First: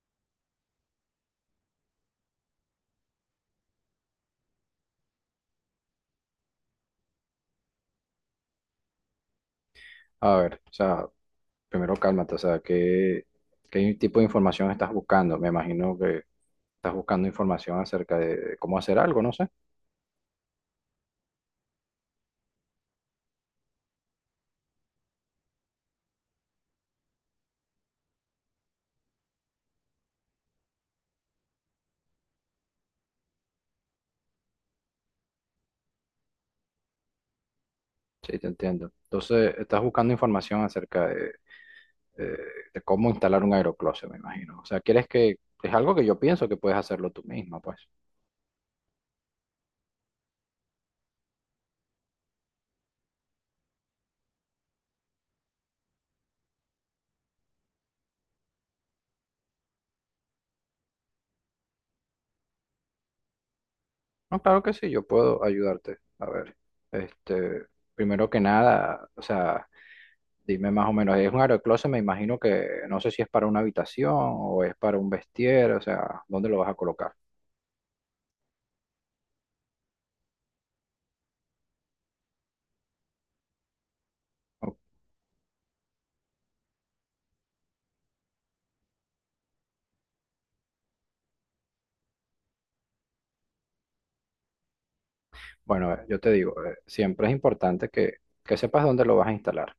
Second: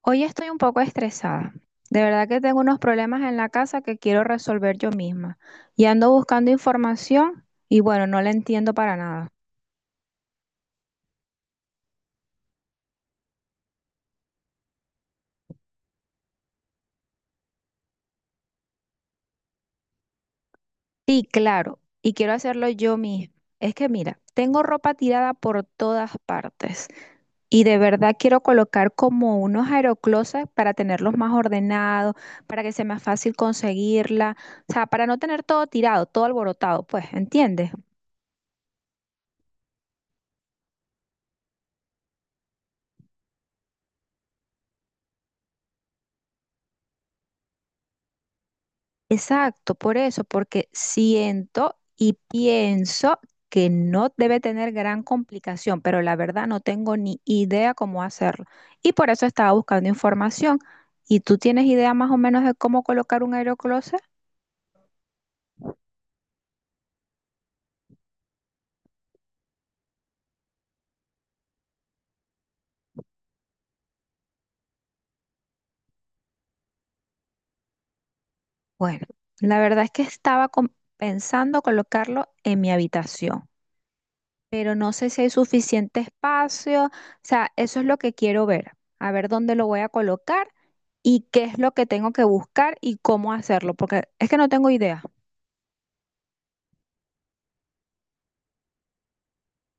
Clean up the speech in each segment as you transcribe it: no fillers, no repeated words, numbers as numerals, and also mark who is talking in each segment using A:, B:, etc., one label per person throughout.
A: Hoy estoy un poco estresada. De verdad que tengo unos problemas en la casa que quiero resolver yo misma. Y ando buscando información y bueno, no la entiendo para nada.
B: A ver, o sea, primero cálmate. O sea, ¿qué tipo de información estás buscando? Me imagino que estás buscando información acerca de cómo hacer algo, no sé.
A: Sí, claro, y quiero hacerlo yo misma. Es que mira, tengo ropa tirada por todas partes y de verdad quiero colocar como unos aeroclosets para tenerlos más ordenados, para que sea más fácil conseguirla, o sea, para no tener todo tirado, todo alborotado, pues, ¿entiendes?
B: Sí, te entiendo. Entonces, estás buscando información acerca de, de- de cómo instalar un aerocloset, me imagino. O sea, quieres que, es algo que yo pienso que puedes hacerlo tú misma, pues.
A: Exacto, por eso, porque siento y pienso que no debe tener gran complicación, pero la verdad no tengo ni idea cómo hacerlo. Y por eso estaba buscando información. ¿Y tú tienes idea más o menos de cómo colocar un aerocloset?
B: No, claro que sí, yo puedo ayudarte. A ver, este, primero que nada, o sea... Dime más o menos, es un aerocloset, me imagino que no sé si es para una habitación o es para un vestier. O sea, ¿dónde lo vas a colocar?
A: Bueno, la verdad es que estaba pensando colocarlo en mi habitación, pero
B: O-
A: no sé si hay suficiente espacio. O sea, eso es lo que quiero ver, a ver dónde lo voy a colocar y qué es lo que tengo que buscar y cómo hacerlo, porque es que no tengo idea.
B: Bueno, yo te digo, siempre es importante que sepas dónde lo vas a instalar,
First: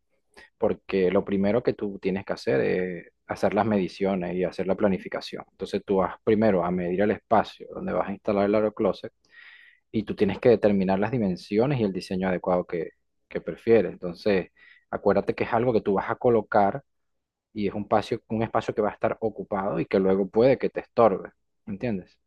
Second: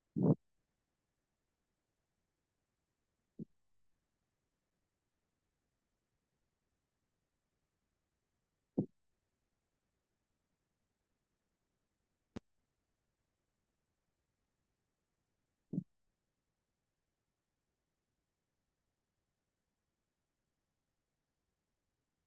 B: porque lo primero que tú tienes que hacer es hacer las mediciones y hacer la planificación. Entonces tú vas primero a medir el espacio donde vas a instalar el aerocloset y tú tienes que determinar las dimensiones y el diseño adecuado que prefieres. Entonces, acuérdate que es algo que tú vas a colocar y es un espacio que va a estar ocupado y que luego puede que te estorbe, ¿entiendes?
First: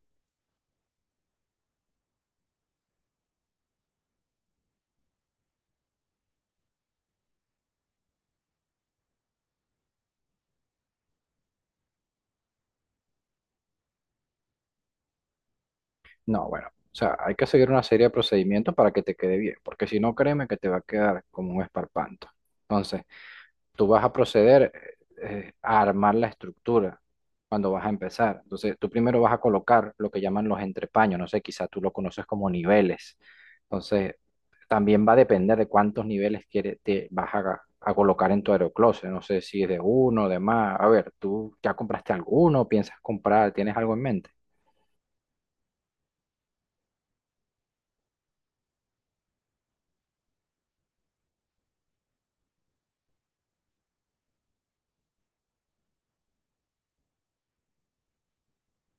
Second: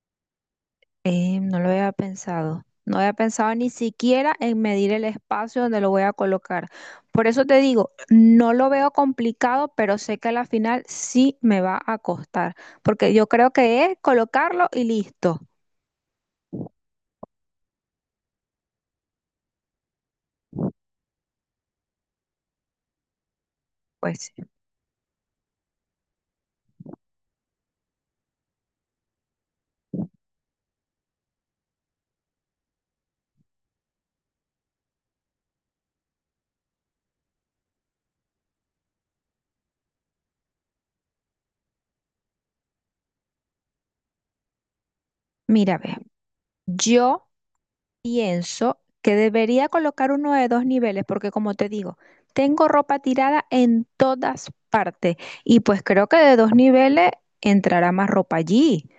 A: No lo había pensado. No había pensado ni siquiera en medir el espacio donde lo voy a colocar. Por eso te digo, no lo veo complicado, pero sé que a la final sí me va a costar, porque yo creo que es colocarlo y listo.
B: No, bueno, o sea, hay que seguir una serie de procedimientos para que te quede bien, porque si no, créeme que te va a quedar como un esparpanto. Entonces, tú vas a
A: Pues sí,
B: proceder a armar la estructura cuando vas a empezar. Entonces, tú primero vas a colocar lo que llaman los entrepaños, no sé, quizás tú lo conoces como niveles. Entonces, también va a depender de cuántos niveles te vas a colocar en tu aeroclose. No sé si es de uno, de más. A ver, ¿tú ya compraste alguno? ¿Piensas comprar? ¿Tienes algo en mente?
A: mira, ve, yo pienso que debería colocar uno de dos niveles, porque como te digo, tengo ropa tirada en todas partes y pues creo que de dos niveles entrará más ropa allí.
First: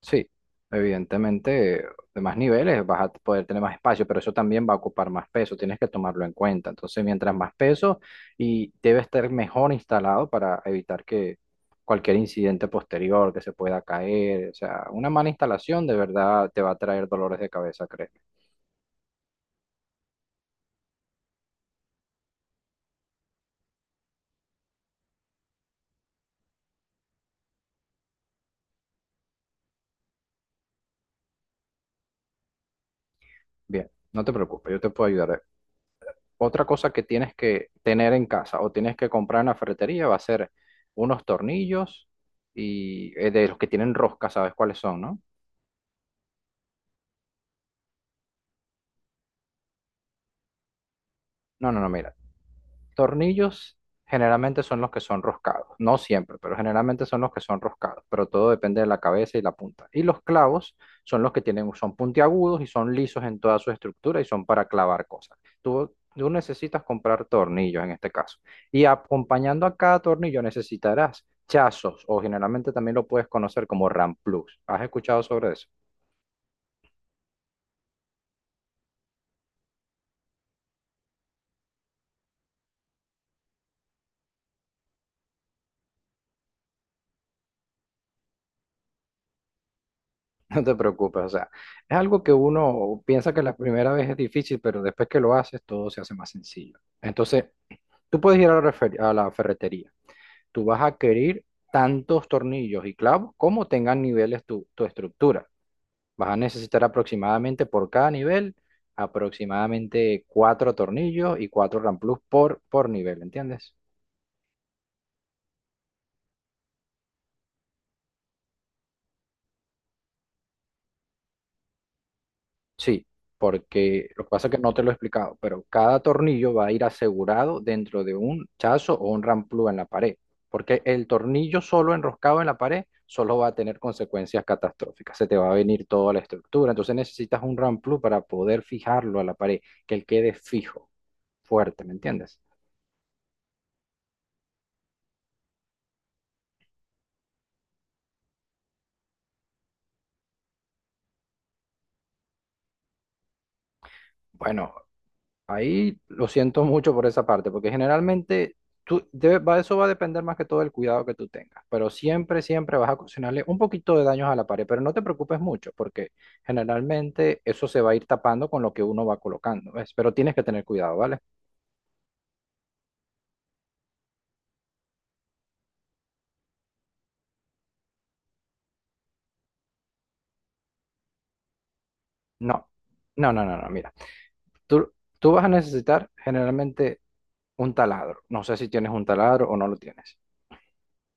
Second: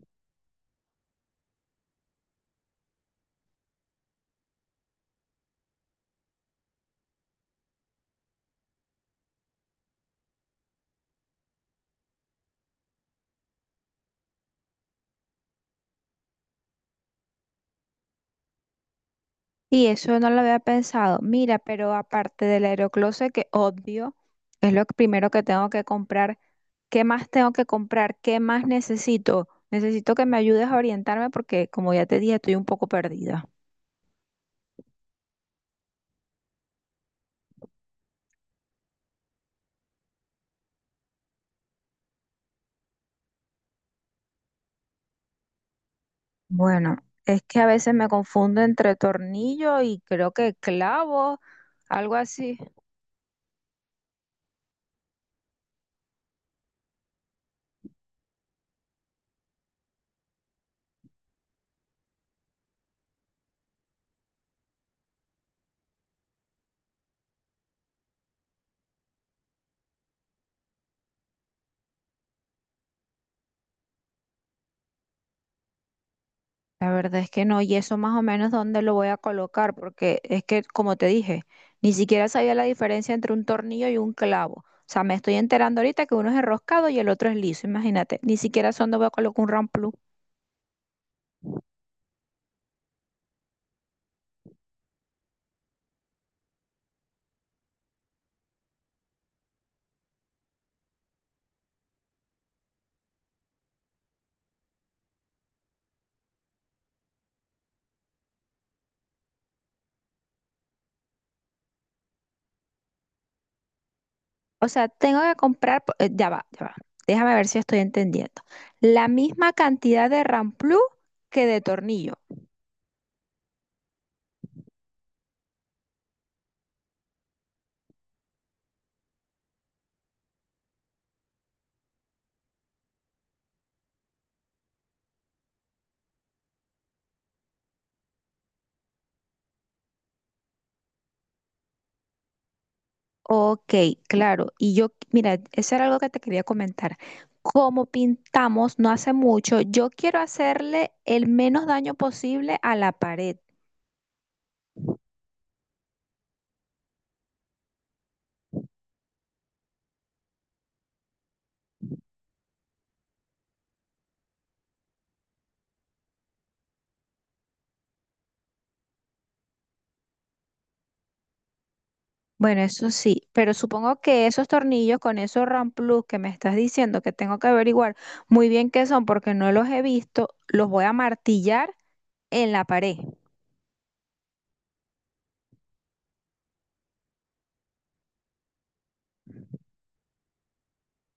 B: Sí, evidentemente, de más niveles vas a poder tener más espacio, pero eso también va a ocupar más peso, tienes que tomarlo en cuenta. Entonces, mientras más peso y debe estar mejor instalado para evitar que cualquier incidente posterior que se pueda caer. O sea, una mala instalación de verdad te va a traer dolores de cabeza, créeme.
A: Y eso no lo había pensado. Mira, pero aparte del aerocloset, que obvio, es lo primero que tengo que comprar. ¿Qué más tengo que comprar? ¿Qué más necesito? Necesito que me ayudes a orientarme porque, como ya te dije, estoy un poco perdida.
B: Bien, no te preocupes, yo te puedo ayudar. Otra cosa que tienes que tener en casa o tienes que comprar en la ferretería va a ser unos tornillos y de los que tienen rosca, ¿sabes cuáles son, no?
A: Bueno, es que a veces me confundo entre tornillo y creo que clavo,
B: No, no, no, mira.
A: algo así.
B: Tornillos generalmente son los que son roscados. No siempre, pero generalmente son los que son roscados. Pero todo depende de la cabeza y la punta. Y los clavos son los que tienen, son puntiagudos y son lisos en toda su estructura y son para clavar cosas. Tú necesitas comprar tornillos en este caso. Y acompañando a cada tornillo necesitarás chazos o generalmente también lo puedes conocer como ramplus. ¿Has escuchado sobre eso?
A: La verdad es que no, y eso más o menos dónde lo voy a colocar, porque es que, como te dije, ni siquiera sabía la diferencia entre un tornillo y un clavo. O sea, me estoy enterando ahorita que uno es enroscado y el otro es liso, imagínate. Ni siquiera sé dónde voy a colocar un ramplú.
B: No te preocupes, o sea, es algo que uno piensa que la primera vez es difícil, pero después que lo haces todo se hace más sencillo. Entonces, tú puedes ir a a la ferretería, tú vas a adquirir tantos tornillos y clavos como tengan niveles tu estructura. Vas a necesitar aproximadamente por cada nivel, aproximadamente cuatro tornillos y cuatro ramplus por nivel, ¿entiendes?
A: O sea, tengo que comprar, ya va, ya va. Déjame ver si estoy entendiendo. La misma cantidad de ramplú que de tornillo.
B: Sí, porque lo que pasa es que no te lo he explicado, pero cada tornillo va a ir asegurado dentro de un chazo o un ramplú en la pared, porque el tornillo solo enroscado en la pared solo va a tener consecuencias catastróficas, se te va a venir toda la estructura. Entonces necesitas un ramplú para poder fijarlo a la pared, que él quede fijo, fuerte, ¿me entiendes?
A: Ok, claro. Y yo, mira, eso era algo que te quería comentar. Como pintamos no hace mucho, yo quiero hacerle el menos daño posible a la pared.
B: Bueno, ahí lo siento mucho por esa parte, porque generalmente tú, eso va a depender más que todo del cuidado que tú tengas, pero siempre, siempre vas a ocasionarle un poquito de daños a la pared, pero no te preocupes mucho, porque generalmente eso se va a ir tapando con lo que uno va colocando, ¿ves? Pero tienes que tener cuidado, ¿vale?
A: Bueno, eso sí, pero supongo que esos tornillos con esos RAM Plus que me estás diciendo que tengo que averiguar muy bien qué son porque no los he visto, los voy a martillar en la
B: No,
A: pared.
B: no, no, no, no, mira, tú, tú vas a necesitar generalmente un taladro, no sé si tienes un taladro o no lo tienes.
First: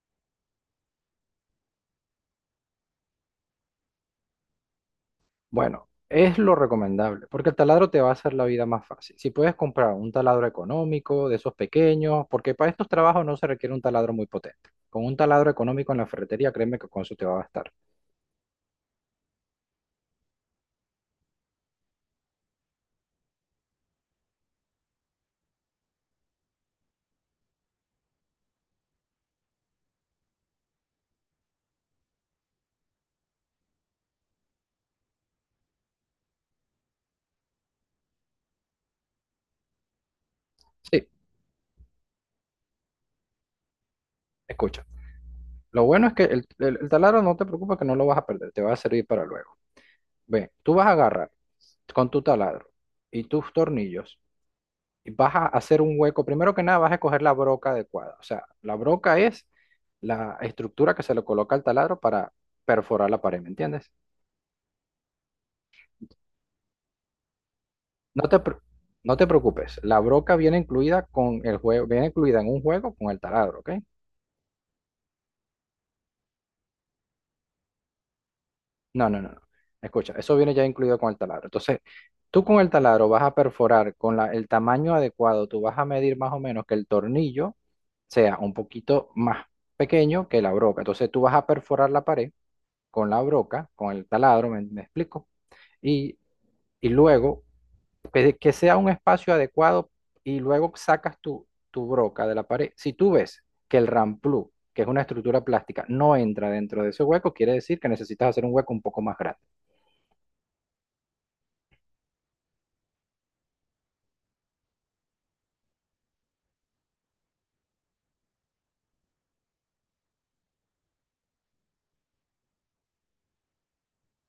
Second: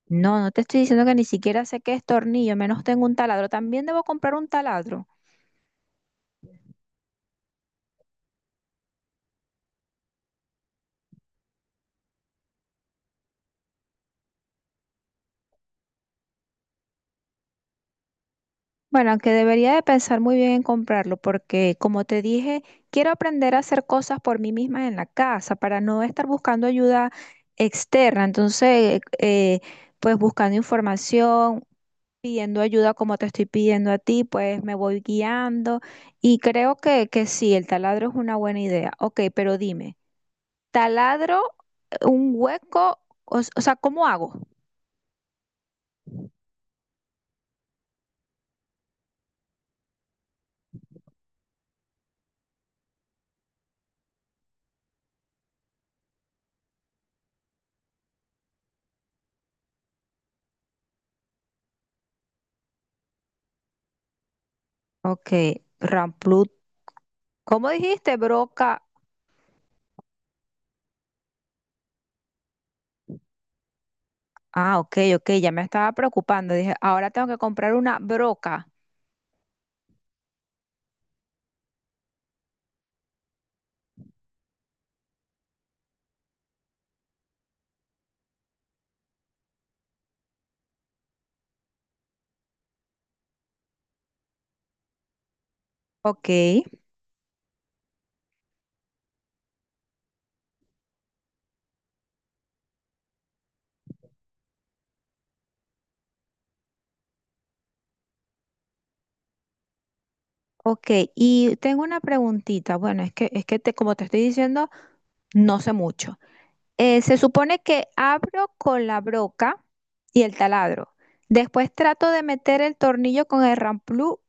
A: No, no te estoy diciendo que ni siquiera sé qué es tornillo, menos tengo un taladro. También debo comprar un taladro.
B: Bueno, es lo recomendable, porque el taladro te va a hacer la vida más fácil. Si puedes comprar un taladro económico, de esos pequeños, porque para estos trabajos no se requiere un taladro muy potente. Con un taladro económico en la ferretería, créeme que con eso te va a bastar.
A: Bueno, aunque debería de pensar muy bien en comprarlo porque, como te dije, quiero aprender a hacer cosas por mí misma en la casa para no estar buscando ayuda externa. Entonces, pues buscando información, pidiendo ayuda como te estoy pidiendo a ti, pues me voy guiando y creo que, sí, el taladro es una buena idea. Ok, pero dime,
B: Sí,
A: ¿taladro un hueco? O sea, ¿cómo hago?
B: escucha. Lo bueno es que el taladro no te preocupes que no lo vas a perder, te va a servir para luego. Ve, tú vas a agarrar con tu taladro y tus tornillos vas a hacer un hueco. Primero que nada vas a escoger la broca adecuada. O sea, la broca es la estructura que se le coloca al taladro para perforar la pared, ¿me entiendes?
A: Ok, ramplut. ¿Cómo dijiste,
B: No te, pre-
A: broca?
B: no te preocupes, la broca viene incluida con el juego, viene incluida en un juego con el taladro, ¿ok?
A: Ah, ok, ok, ya me estaba preocupando. Dije, ahora tengo que comprar una broca.
B: No, no, no, no. Escucha, eso viene ya incluido con el taladro. Entonces, tú con el taladro vas a perforar con el tamaño adecuado, tú vas a medir más o menos que el tornillo sea un poquito más pequeño que la broca. Entonces, tú vas a perforar la pared con la broca, con el taladro, ¿me explico? Y,
A: Ok,
B: y luego, que sea un espacio adecuado y luego sacas tu broca de la pared. Si tú ves que el ramplú, que es una estructura plástica, no entra dentro de ese hueco, quiere decir que necesitas hacer un hueco un poco más grande.
A: ok. Y tengo una preguntita. Bueno, es que, te, como te estoy diciendo, no sé mucho. Se supone que abro con la broca y el taladro. Después trato de meter el tornillo con el ramplú.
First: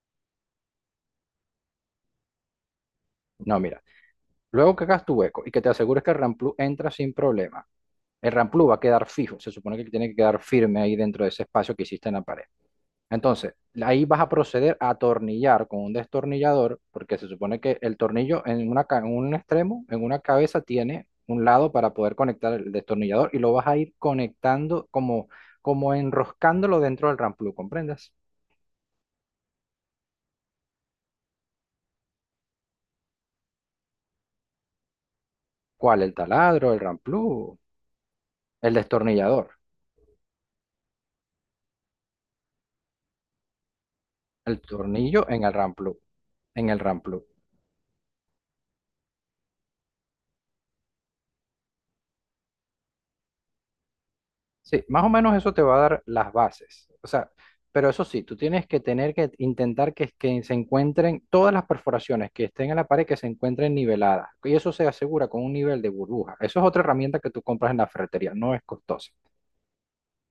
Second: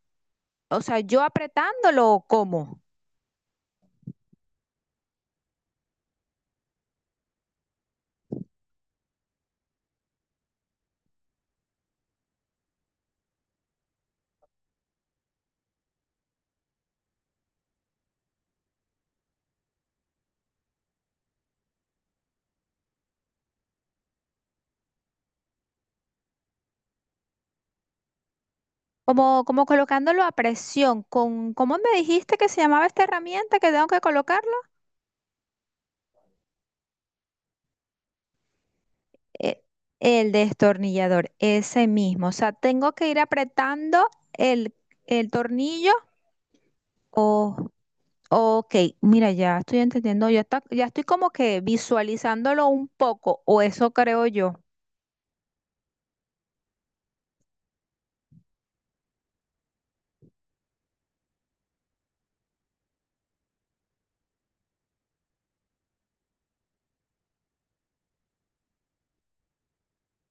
A: O sea, yo apretándolo o cómo.
B: No, mira, luego que hagas tu hueco y que te asegures que el ramplú entra sin problema, el ramplú va a quedar fijo, se supone que tiene que quedar firme ahí dentro de ese espacio que hiciste en la pared. Entonces, ahí vas a proceder a atornillar con un destornillador, porque se supone que el tornillo en un extremo, en una cabeza, tiene un lado para poder conectar el destornillador y lo vas a ir conectando como, como enroscándolo dentro del ramplú, ¿comprendes?
A: Como, como colocándolo a presión, con, ¿cómo me dijiste que se llamaba esta herramienta que tengo que colocarlo?
B: ¿Cuál? El taladro, el ramplú, el destornillador,
A: E- el destornillador, ese mismo. O sea, tengo que ir apretando
B: el tornillo
A: el
B: en el
A: tornillo.
B: ramplú, en el ramplú.
A: Oh. Ok, mira, ya estoy entendiendo, ya está, ya estoy como que visualizándolo un poco, o eso creo yo.
B: Sí, más o menos eso te va a dar las bases. O sea, pero eso sí, tú tienes que tener que intentar que se encuentren todas las perforaciones que estén en la pared, que se encuentren niveladas. Y eso se asegura con un nivel de burbuja. Eso es otra herramienta que tú compras en la ferretería, no es costosa.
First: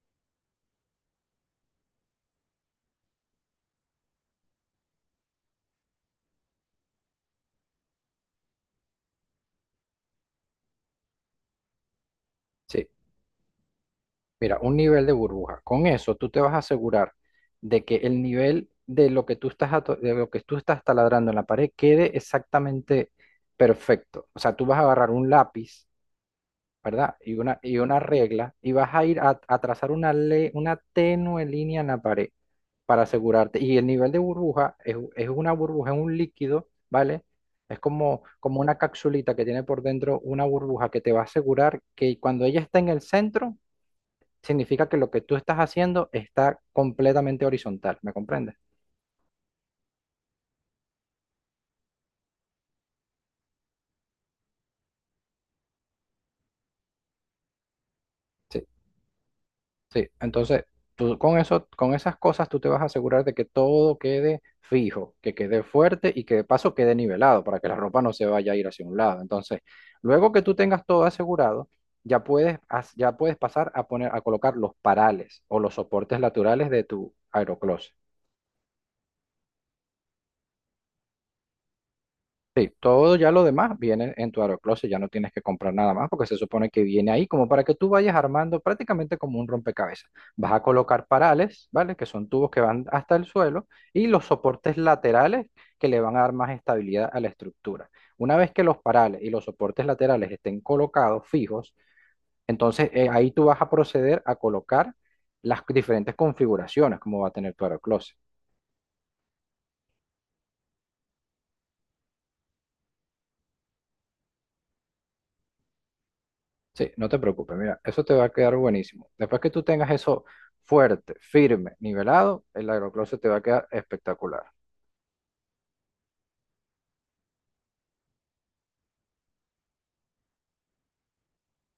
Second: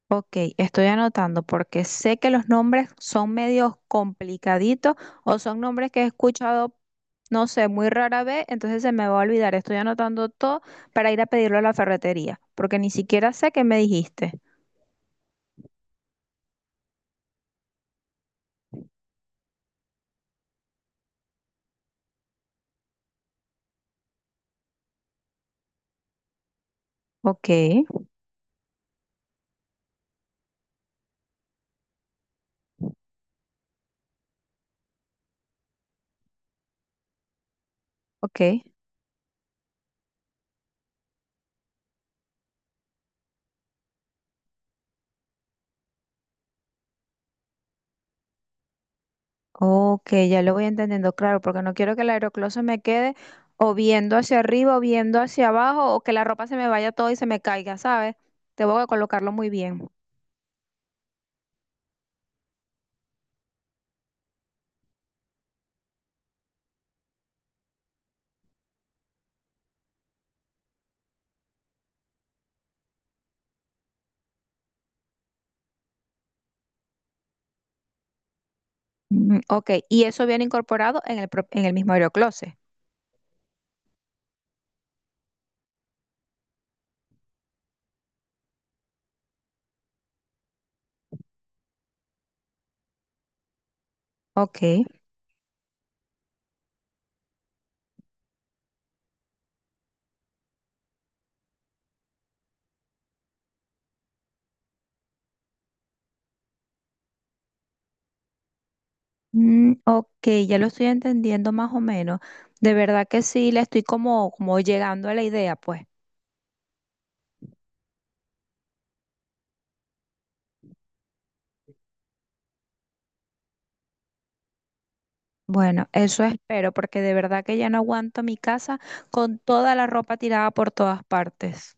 A: Ok, estoy anotando porque sé que los nombres son medios complicaditos o son nombres que he escuchado, no sé, muy rara vez, entonces se me va a olvidar. Estoy anotando todo para ir a pedirlo a la ferretería, porque
B: Sí,
A: ni siquiera sé qué me dijiste.
B: mira, un nivel de burbuja. Con eso tú te vas a asegurar de que el nivel de lo que tú de lo que tú estás taladrando en la pared quede exactamente perfecto. O sea, tú vas a agarrar un lápiz, ¿verdad? Y
A: Ok,
B: una regla, y vas a ir a trazar una tenue línea en la pared para asegurarte. Y el nivel de burbuja es una burbuja, es un líquido, ¿vale? Es como,
A: ok.
B: como una capsulita que tiene por dentro una burbuja que te va a asegurar que cuando ella está en el centro, significa que lo que tú estás haciendo está completamente horizontal, ¿me comprendes?
A: Ok, ya lo voy entendiendo, claro, porque no quiero que el aeroclub se me quede o viendo hacia arriba o viendo hacia abajo o que la ropa se me vaya todo y se me caiga, ¿sabes?
B: Sí.
A: Tengo que colocarlo muy bien.
B: Sí, entonces tú con eso, con esas cosas tú te vas a asegurar de que todo quede fijo, que quede fuerte y que de paso quede nivelado para que la ropa no se vaya a ir hacia un lado. Entonces, luego que tú tengas todo asegurado, ya puedes, ya puedes pasar a poner, a colocar los parales o los soportes laterales de tu aerocloset.
A: Mm, ok, y eso viene incorporado en en el mismo aerocloset.
B: Sí, todo ya lo demás viene en tu AeroCloset, ya no tienes que comprar nada más porque se supone que viene ahí como para que tú vayas armando prácticamente como un rompecabezas. Vas a colocar parales, ¿vale? Que son tubos que van hasta el suelo y los soportes
A: Ok.
B: laterales que le van a dar más estabilidad a la estructura. Una vez que los parales y los soportes laterales estén colocados fijos, entonces ahí tú vas a proceder a colocar las diferentes configuraciones como va a tener tu AeroCloset.
A: Mm, ok, ya lo estoy entendiendo más o menos. De verdad que sí, le estoy como, como llegando a la idea, pues.
B: Sí, no te preocupes, mira, eso te va a quedar buenísimo. Después que tú tengas eso fuerte, firme, nivelado, el aerocloset te va a quedar espectacular.
A: Bueno, eso espero, porque de verdad que ya no aguanto mi casa con toda la ropa tirada por todas partes.